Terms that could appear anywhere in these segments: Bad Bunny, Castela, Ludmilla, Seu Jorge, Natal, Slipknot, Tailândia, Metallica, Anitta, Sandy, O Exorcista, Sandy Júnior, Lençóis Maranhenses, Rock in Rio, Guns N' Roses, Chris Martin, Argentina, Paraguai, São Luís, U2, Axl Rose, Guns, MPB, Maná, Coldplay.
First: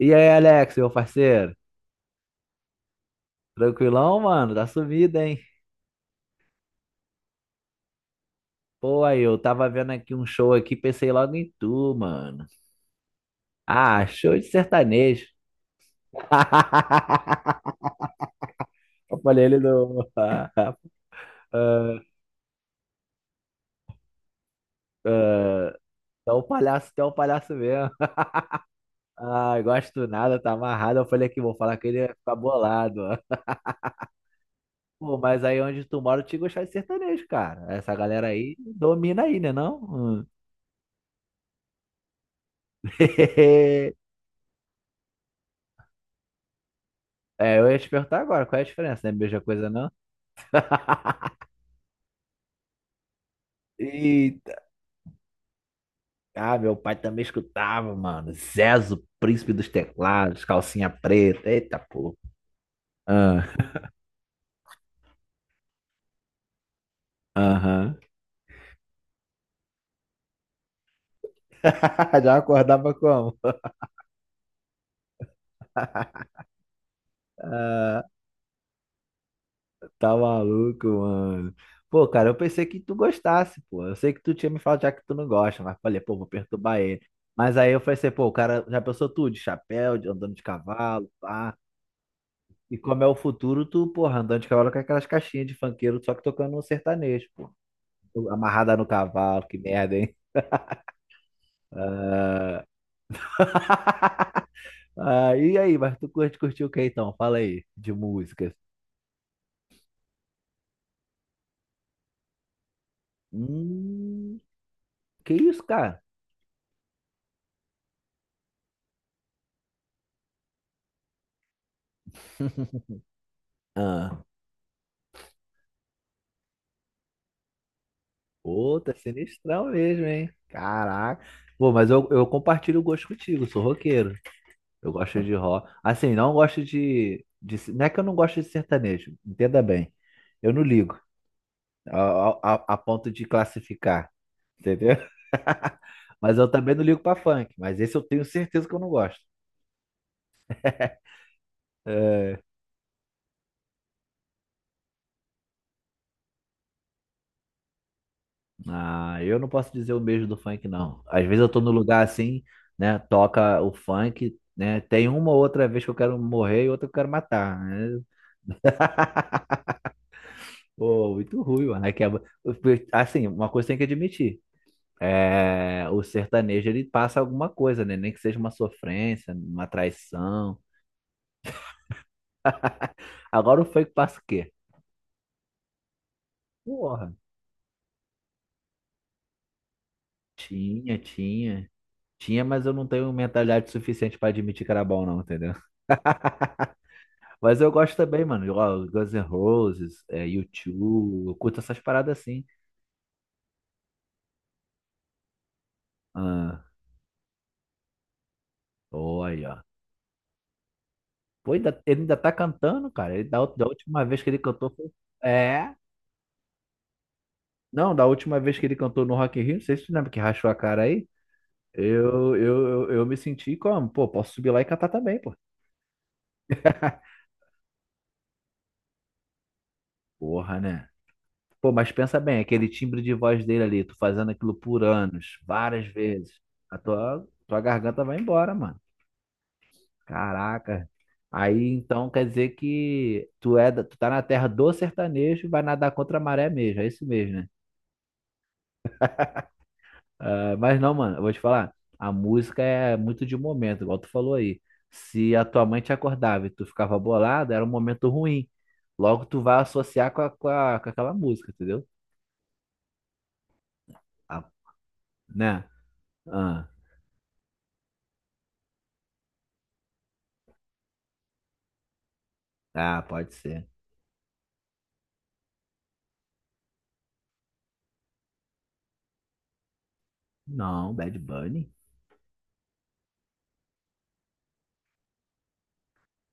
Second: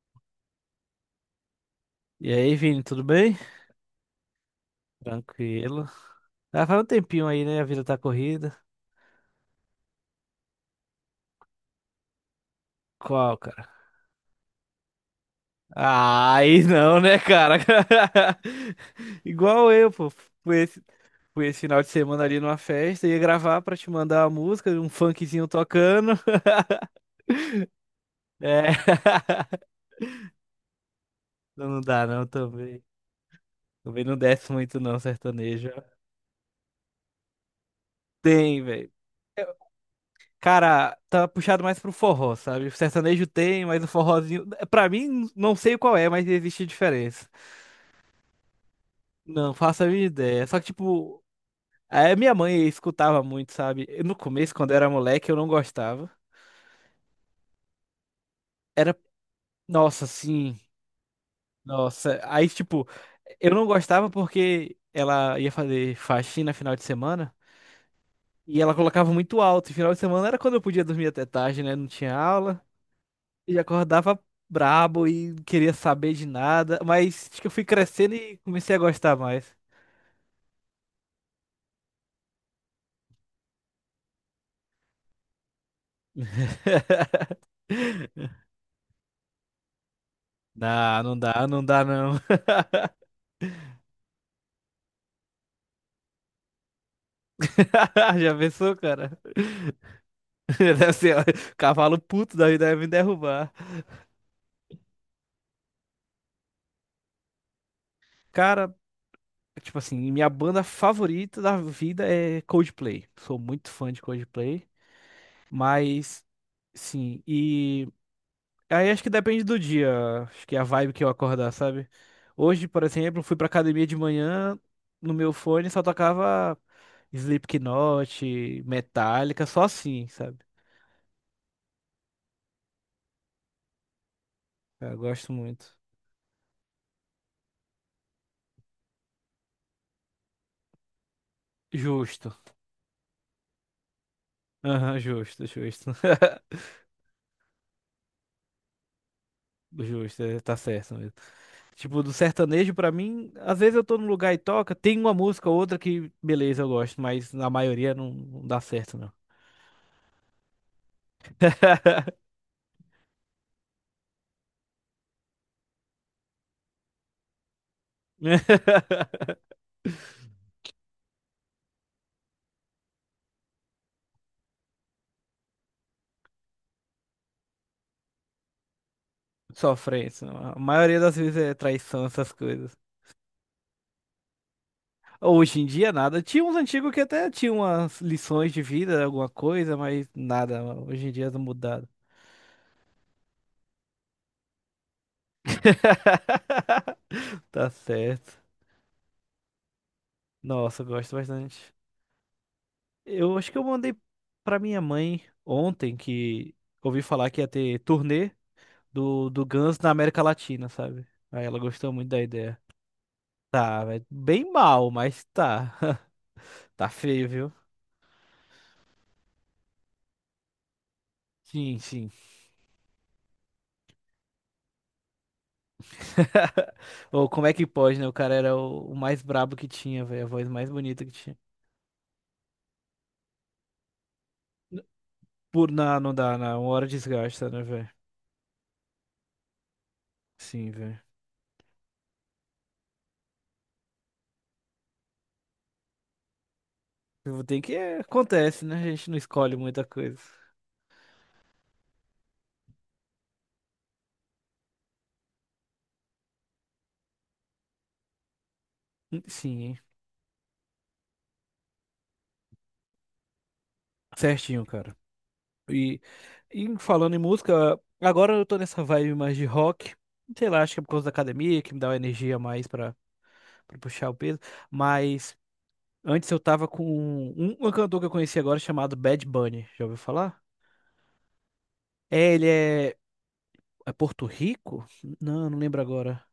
E aí, Alex, meu parceiro? E aí, Vini, tudo bem? Tranquilão, mano? Tá sumido, hein? Tranquilo. Ah, faz um tempinho aí, né? A vida tá corrida. Pô, aí, eu tava vendo aqui um show aqui, pensei logo em tu, mano. Qual, cara? Ah, show de sertanejo. Ah, aí não, né, cara? Eu falei, ele Igual eu, não. pô. Ah, Fui ah, esse, fui esse final de semana ali numa festa, ia gravar pra te mandar a música, um funkzinho ah, tocando. tu é um palhaço, tu é um palhaço mesmo. É. Ah, gosto do nada, tá amarrado. Eu falei aqui, vou Não falar não que ele dá, ia não, ficar também. bolado, ó. Também não desce muito, não, Pô, mas aí sertanejo. onde tu mora, eu te gostar de sertanejo, cara. Essa galera aí Tem, velho. domina aí, né, não? Hum. Cara, tá puxado mais pro forró, sabe? O sertanejo tem, mas o forrozinho. Pra mim, não sei qual é, mas existe diferença. É, eu ia te perguntar agora, qual é a diferença? Não é a mesma Não coisa, faço a não? minha ideia. Só que, tipo, a minha mãe escutava muito, sabe? No começo, Eita, quando eu era moleque, eu não gostava. ah, meu pai também escutava, mano. Era, Zezo, príncipe dos nossa, teclados, sim, calcinha preta. Eita, pô. nossa. Aí, tipo, Ah, eu não gostava porque ela ia fazer faxina final de semana aham. e ela colocava muito alto. E final de semana era quando eu podia dormir até tarde, né? Não tinha Já aula. acordava como? E acordava brabo e não queria saber de nada. Mas acho que eu fui crescendo e comecei a gostar mais. Tá maluco, mano. Pô, cara, eu pensei que tu gostasse, pô. Eu sei que tu tinha me falado já que tu não gosta, mas falei, pô, vou perturbar ele. Mas aí eu pensei, pô, o cara já pensou tudo, de chapéu, de andando de Não, cavalo, não dá, pá. não dá, não. E como é o futuro, tu, porra, andando de cavalo com aquelas caixinhas de funkeiro, só que tocando um sertanejo, pô. Já Amarrada pensou, no cara? cavalo, que merda, hein? Deve ser, ó, cavalo puto da vida deve me derrubar. Ah, e aí, mas tu curtiu o que então? Fala aí, de músicas. Cara, tipo assim, minha banda favorita da vida é Coldplay. Sou muito fã de Hum, Coldplay, que isso, cara? mas sim, e aí acho que depende do dia, acho que é a vibe que eu acordar, sabe? Hoje, por exemplo, fui pra academia de Ah, manhã, no meu fone só tocava Slipknot, pô, tá Metallica, só sinistrão mesmo, assim, hein? sabe? Caraca. Pô, mas eu compartilho o gosto contigo, sou roqueiro. Eu Eu gosto gosto de rock. muito. Assim, não gosto de. Não é que eu não gosto de sertanejo, entenda bem. Eu não ligo a, Justo. a ponto de classificar, entendeu? Aham, justo, justo. Mas eu também não ligo pra funk. Mas esse eu tenho certeza que eu não gosto. Justo, é, tá certo mesmo. Tipo, do É. sertanejo, pra mim, às vezes eu tô num lugar e toca, tem uma música ou outra que, beleza, eu gosto, mas na maioria não, não dá certo, não. Ah, eu não posso dizer o mesmo do funk, não. Às vezes eu tô no lugar assim, né? Toca o funk, né? Tem uma ou outra vez que eu quero morrer e outra que eu quero matar, né? Pô, muito ruim, mano. Assim, uma coisa tem que admitir. É, o sertanejo, ele passa alguma coisa, né? Nem que seja uma sofrência, uma Sofrência. traição. A maioria das vezes é traição, essas coisas. Agora o funk passa o quê? Hoje em dia, nada. Tinha uns antigos que Porra, até tinham umas lições de vida, alguma coisa, mas nada. tinha, Hoje em dia, tá tinha. mudado. Tinha, mas eu não tenho mentalidade suficiente pra admitir que era bom, não, entendeu? Mas Tá eu gosto também, certo. mano. Ó, Guns N' Roses, é, U2, Nossa, eu gosto eu curto bastante. essas paradas assim. Eu acho que eu mandei pra minha mãe ontem que Ah, ouvi falar que ia ter turnê do olha. Guns na América Latina, sabe? Aí Pô, ela ainda, gostou ele muito ainda da tá ideia. cantando, cara. Da Tá, última vez que ele bem cantou foi. mal, mas É. tá. Tá feio, viu? Não, da última vez que ele cantou no Rock in Rio, não sei se tu lembra que rachou a cara aí. Sim, sim. Eu me senti como? Pô, posso subir lá e cantar também, pô. Ou como é que pode, né? O cara era o mais brabo que tinha, velho. A voz Porra, mais né? bonita que tinha. Pô, mas pensa bem, aquele timbre de voz dele ali, tu fazendo aquilo por anos, várias Não dá, vezes. na uma A hora tua, desgasta, tua né, velho? garganta vai embora, mano. Sim, Caraca. velho. Aí então quer dizer que tu tá na terra do sertanejo, e vai nadar contra a maré mesmo, é isso Eu mesmo, vou né? ter que. Acontece, né? A gente não escolhe muita coisa. Ah, mas não, mano, eu vou te falar, a música é muito de momento, igual tu falou aí. Se a tua mãe te acordava e tu ficava bolado, era um momento ruim. Logo tu Sim, vai hein? associar com aquela música, entendeu? Ah, Certinho, cara. né? E, Ah, e falando em música, agora eu tô nessa vibe mais de rock. Sei lá, acho que é por causa da academia que me dá uma energia mais pra, ah, pode ser. pra puxar o peso. Mas antes eu tava com um cantor que eu conheci agora chamado Bad Bunny. Já ouviu falar? Não, Bad Bunny. É, ele é. É Porto Rico? Não, não lembro agora.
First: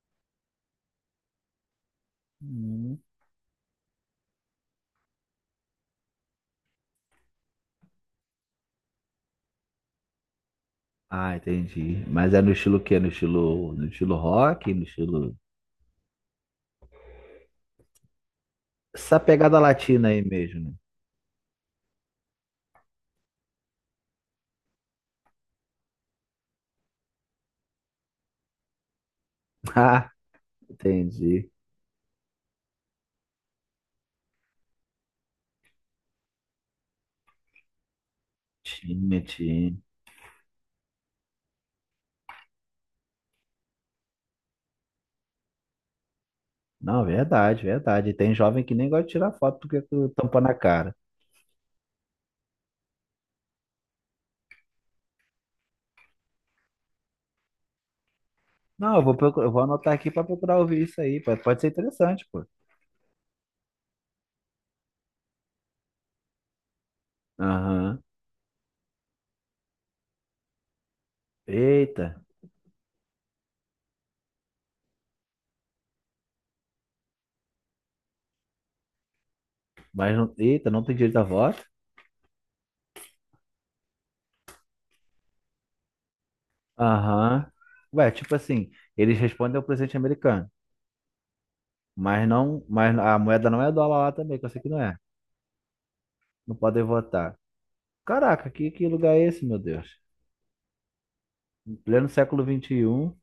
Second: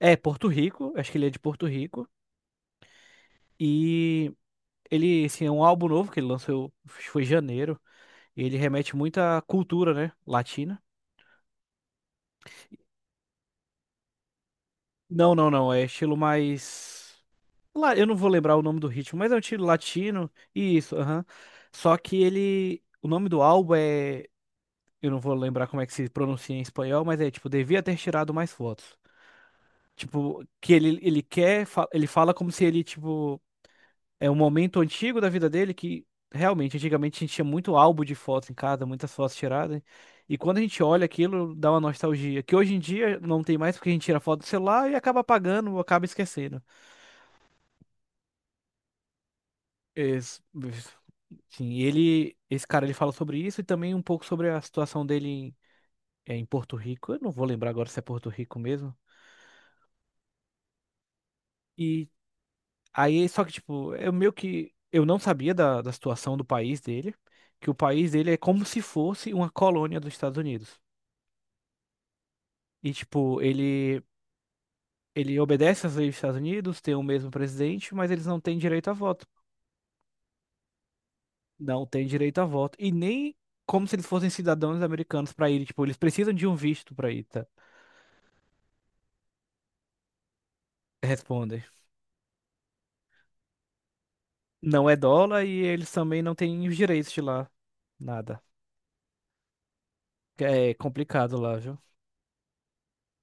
É, Porto Rico, acho que ele é de Porto Rico. Hum. E ele, assim, é um álbum novo que ele lançou, acho que foi em janeiro. E ele remete muito à cultura, né? Latina. Ah, entendi. Mas é no estilo o quê? No estilo, rock, no estilo. Não, não, não. É estilo mais. Lá, eu não vou lembrar o nome do ritmo, Essa mas é um pegada estilo latina aí latino. mesmo, né? Isso, aham. Só que ele. O nome do álbum é. Eu não vou lembrar como é que se pronuncia em espanhol, mas é tipo, devia ter tirado mais fotos. Ah, Tipo, que ele entendi. quer. Ele fala como se ele, tipo. É um momento antigo da vida dele que realmente, antigamente a gente tinha muito álbum de fotos em casa, muitas Tinha, fotos tinha. tiradas. E quando a gente olha aquilo, dá uma nostalgia. Que hoje em dia não tem mais porque a gente tira foto do celular e acaba apagando, ou acaba esquecendo. Não, verdade, verdade. Tem jovem que nem gosta de tirar foto porque tu tampa Esse- na cara. sim, esse cara, ele fala sobre isso e também um pouco sobre a situação dele em Porto Rico. Eu não vou lembrar agora se é Porto Rico mesmo. Não, eu vou anotar aqui pra procurar ouvir isso aí. Pode ser E interessante, pô. aí, só que, tipo, eu meio que, eu não sabia da situação do país dele, que o Aham. país dele é como se fosse uma colônia dos Estados Unidos. Eita, E, tipo, ele obedece às leis dos Estados Unidos, tem o mesmo presidente, mas eles não têm direito a voto. mas não, eita, não tem direito a voto? Não têm direito a voto. E nem como se eles fossem cidadãos americanos para ir. Tipo, eles precisam de um visto para ir, tá? Aham. Ué, tipo assim, eles respondem ao presidente americano, Respondem. mas a moeda não é dólar lá também, que eu sei que não Não é. é dólar e eles também não Não têm os podem direitos de votar. lá. Nada. Caraca, que lugar é esse, meu Deus? É complicado lá, viu? Pleno século 21.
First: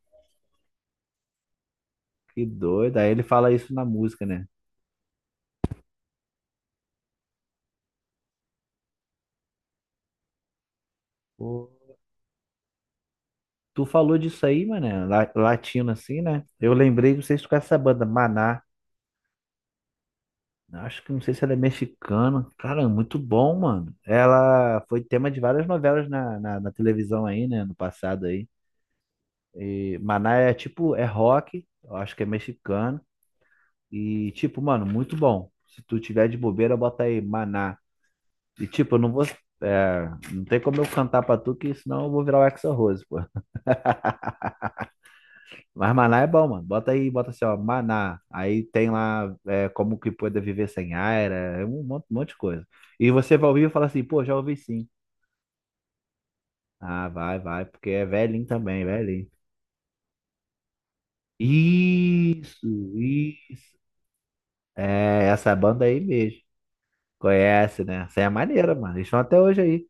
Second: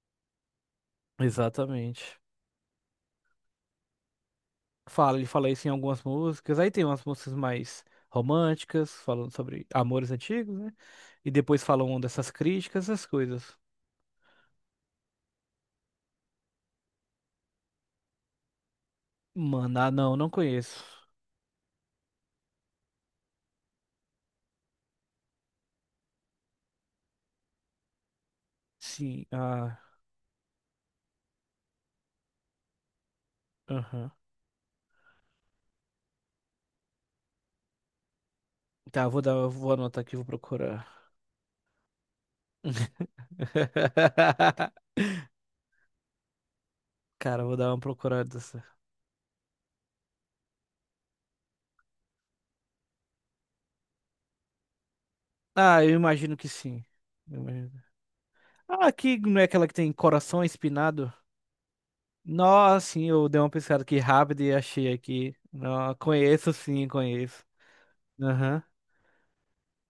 Exatamente. Que doido. Aí ele fala isso na música, né? Fala, ele fala isso em algumas músicas. Aí tem umas músicas mais românticas, falando sobre amores antigos, né? E depois Pô, falam dessas críticas, essas coisas. tu falou disso aí, mano, latino assim, né? Eu lembrei, não sei se tu conhece essa banda, Maná. Mano, ah, não, não conheço. Acho que não sei se ela é mexicana. Cara, muito bom, mano. Ela foi tema de várias novelas na televisão aí, né? No passado aí. Sim, ah, E Maná é tipo, é rock, eu acho que é mexicano. aham. E tipo, mano, muito bom. Se tu tiver de bobeira, bota aí Maná. E tipo, eu Tá, não vou vou. dar, vou anotar É, aqui, vou não tem como eu procurar. cantar pra tu, que senão eu vou virar o Axl Rose, pô. Mas maná é bom, mano. Bota aí, bota assim, Cara, ó, vou dar uma maná. procurada. Dessa. Aí tem lá é, como que pode viver sem ar, é um monte de coisa. E você vai ouvir e fala assim, pô, já ouvi sim. Ah, eu imagino que sim. Ah, Eu vai, vai, imagino porque é velhinho também, Ah, aqui velhinho. não é aquela que tem coração espinado? Isso, Nossa, sim, eu dei uma isso. pesquisada aqui rápida e achei É, aqui. essa banda Não, aí mesmo. conheço sim, conheço. Conhece, né? Essa é Aham. maneira, mano. Eles estão até hoje aí.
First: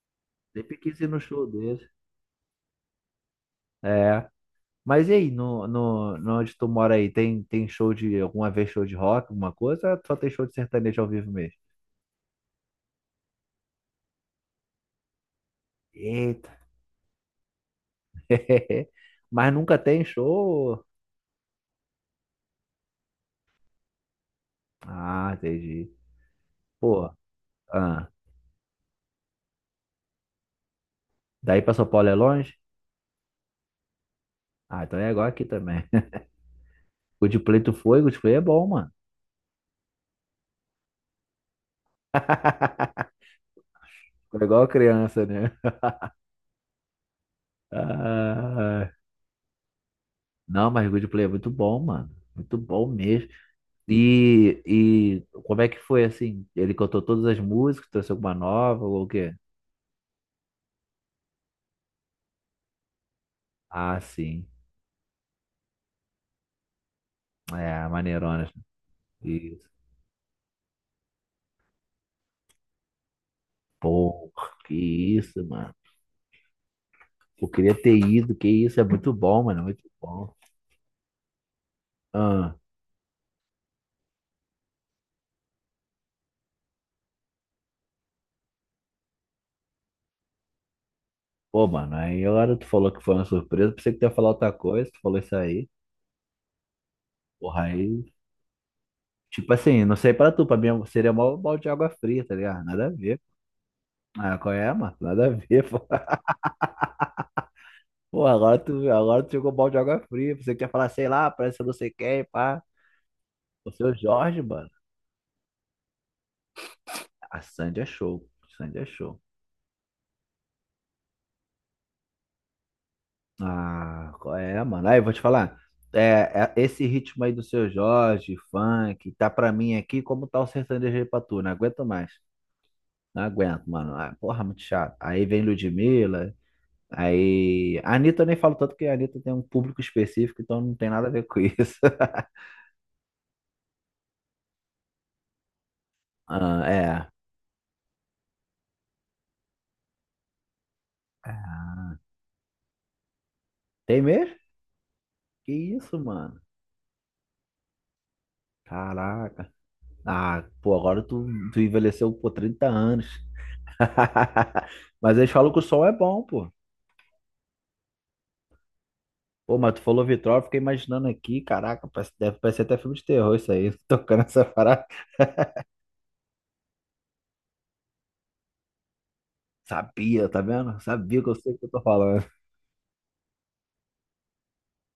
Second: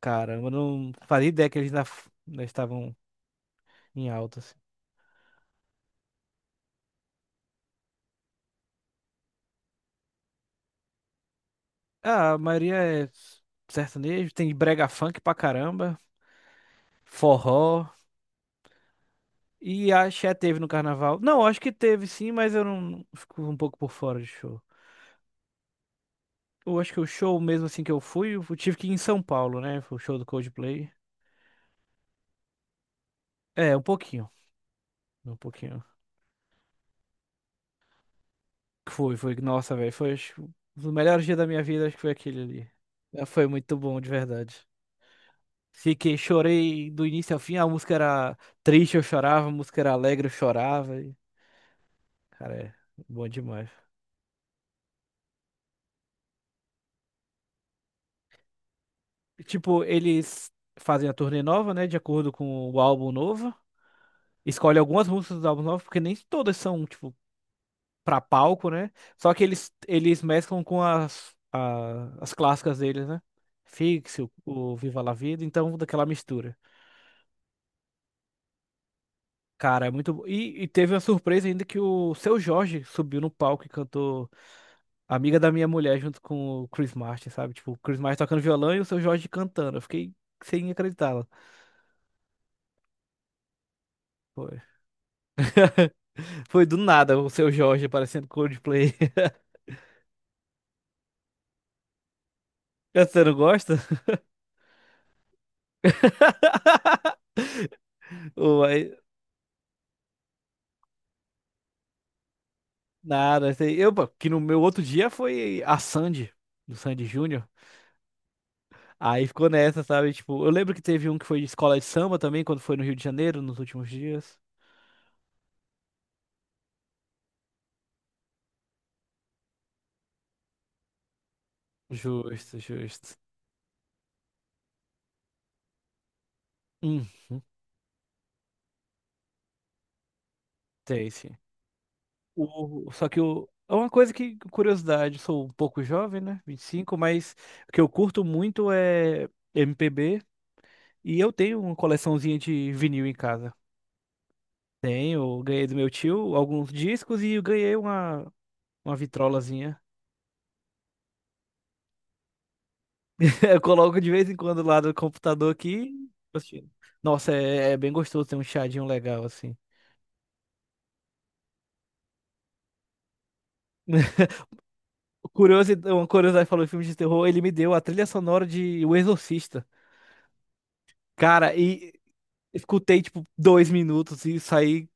Caramba, eu Sempre não quis ir no fazia show ideia que eles ainda, deles. f- ainda estavam em É. alta, assim. Mas e aí, no onde tu mora aí, tem show de, alguma vez show de rock, alguma coisa? Ou só tem show de sertanejo ao vivo mesmo? Ah, a maioria é sertanejo, tem brega funk pra caramba, Eita. forró. Mas nunca E tem axé teve no show. carnaval. Não, acho que teve sim, mas eu não fico um pouco por fora de show. Ah, entendi. Eu acho que o Pô, show mesmo assim que eu ah, fui, eu tive que ir em São Paulo, né? Foi o show do Coldplay. daí pra São Paulo é longe? É, um pouquinho, Ah, então é igual um aqui também. pouquinho. Coldplay tu foi, Coldplay é bom, mano. Foi. Nossa, velho. Foi acho que, um dos melhores dias da minha vida, acho que foi aquele ali. É, foi muito bom, de Foi igual verdade. criança, né? Fiquei, chorei do início ao fim. A música era Ah, triste, eu chorava. A música era alegre, eu não, mas chorava. E, Coldplay é muito bom, mano. cara, Muito é bom mesmo. bom demais. E como é que foi assim? Ele cantou todas as músicas, trouxe alguma nova ou o quê? E, tipo, eles fazem a turnê nova, né? De acordo com o álbum novo. Ah, sim. Escolhe algumas músicas dos álbuns novos, porque nem todas são, tipo, É, pra maneirona. palco, né? Só que Isso. eles mesclam com as clássicas deles, né? Fix, o, Pô, que o Viva La Vida, isso, mano. então daquela mistura. Eu queria ter ido, que isso, é muito bom, mano, é muito Cara, é muito bom. bom. E teve uma surpresa ainda que o Seu Ah, Jorge subiu no palco e cantou Amiga da Minha Mulher junto com o Chris Martin, sabe? Tipo, o Chris Martin tocando violão e o Seu Jorge cantando. Eu fiquei sem acreditar. pô, mano, aí agora tu falou que foi uma surpresa, pensei que tu ia falar outra Foi, coisa, tu falou isso aí. foi do nada o Seu Porra, Jorge aí, aparecendo Coldplay. tipo assim, não sei pra tu, pra mim seria mó balde de água fria, tá ligado? Nada a ver. Você não gosta? Ah, qual é, mano? Nada a ver, pô. Pô, agora Ou tu, aí- agora tu jogou balde de água fria, pensei que ia falar, sei lá, parece que eu não sei quem, pá. Nada, O sei. Eu, seu pô, que Jorge, no meu mano. outro dia foi a Sandy, do Sandy A Júnior. Sandy é show, Sandy é show. Aí ficou nessa, sabe? Tipo, eu lembro que teve um que foi de escola de samba também, quando foi no Rio de Janeiro, nos últimos Ah, qual dias. é, mano. Aí, eu vou te falar. É, Esse ritmo aí do Seu Jorge, funk, tá pra mim aqui como tá o sertanejo aí pra tu. Não aguento mais. Justo, justo. Não aguento, mano. Ah, porra, muito chato. Aí vem Ludmilla. Aí. A Anitta eu nem falo tanto que a Anitta tem um público específico, então não tem nada a Tem, ver sim. com isso. Só que é uma coisa que, curiosidade, sou um pouco jovem, né? Vinte e Ah, cinco. é. Mas o que eu curto muito é MPB e eu tenho uma coleçãozinha de vinil em casa. Tem mesmo? Tenho, Que ganhei do meu isso, tio mano? alguns discos e eu ganhei uma Caraca. vitrolazinha. Ah, pô, agora tu envelheceu por 30 anos. Eu coloco de vez em quando lá do Mas eles falam computador que o som aqui. é bom, pô. Assistindo. Nossa, é bem gostoso ter um chadinho legal assim. Pô, mas tu falou Vitrol, eu fiquei imaginando aqui, caraca, deve parecer até filme de terror isso aí, tocando essa parada. Uma curiosidade falou em filme de terror, ele me deu a trilha sonora de O Exorcista. Sabia, tá vendo? Sabia que eu sei Cara, o que eu tô e falando. escutei, tipo, 2 minutos e saí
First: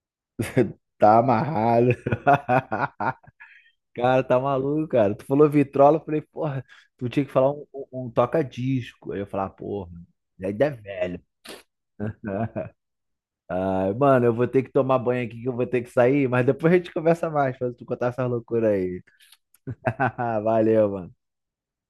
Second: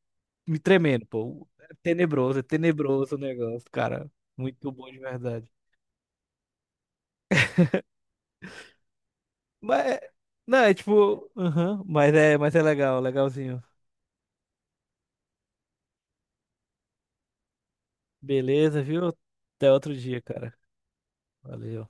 me tremendo, Tá pô. Amarrado. É tenebroso o negócio, cara. Cara, tá Muito maluco, bom de cara. Tu falou verdade. Vitrola, eu falei, porra, tu tinha que falar um toca-disco. Aí eu falava, Mas, porra, já é não, é velho. tipo, aham, mas é legal, legalzinho. Ai, mano, eu vou ter que tomar banho aqui que eu vou ter que sair, mas depois a gente conversa mais, pra tu contar essas loucuras Beleza, aí. viu? Até outro dia, cara. Valeu, mano. Valeu.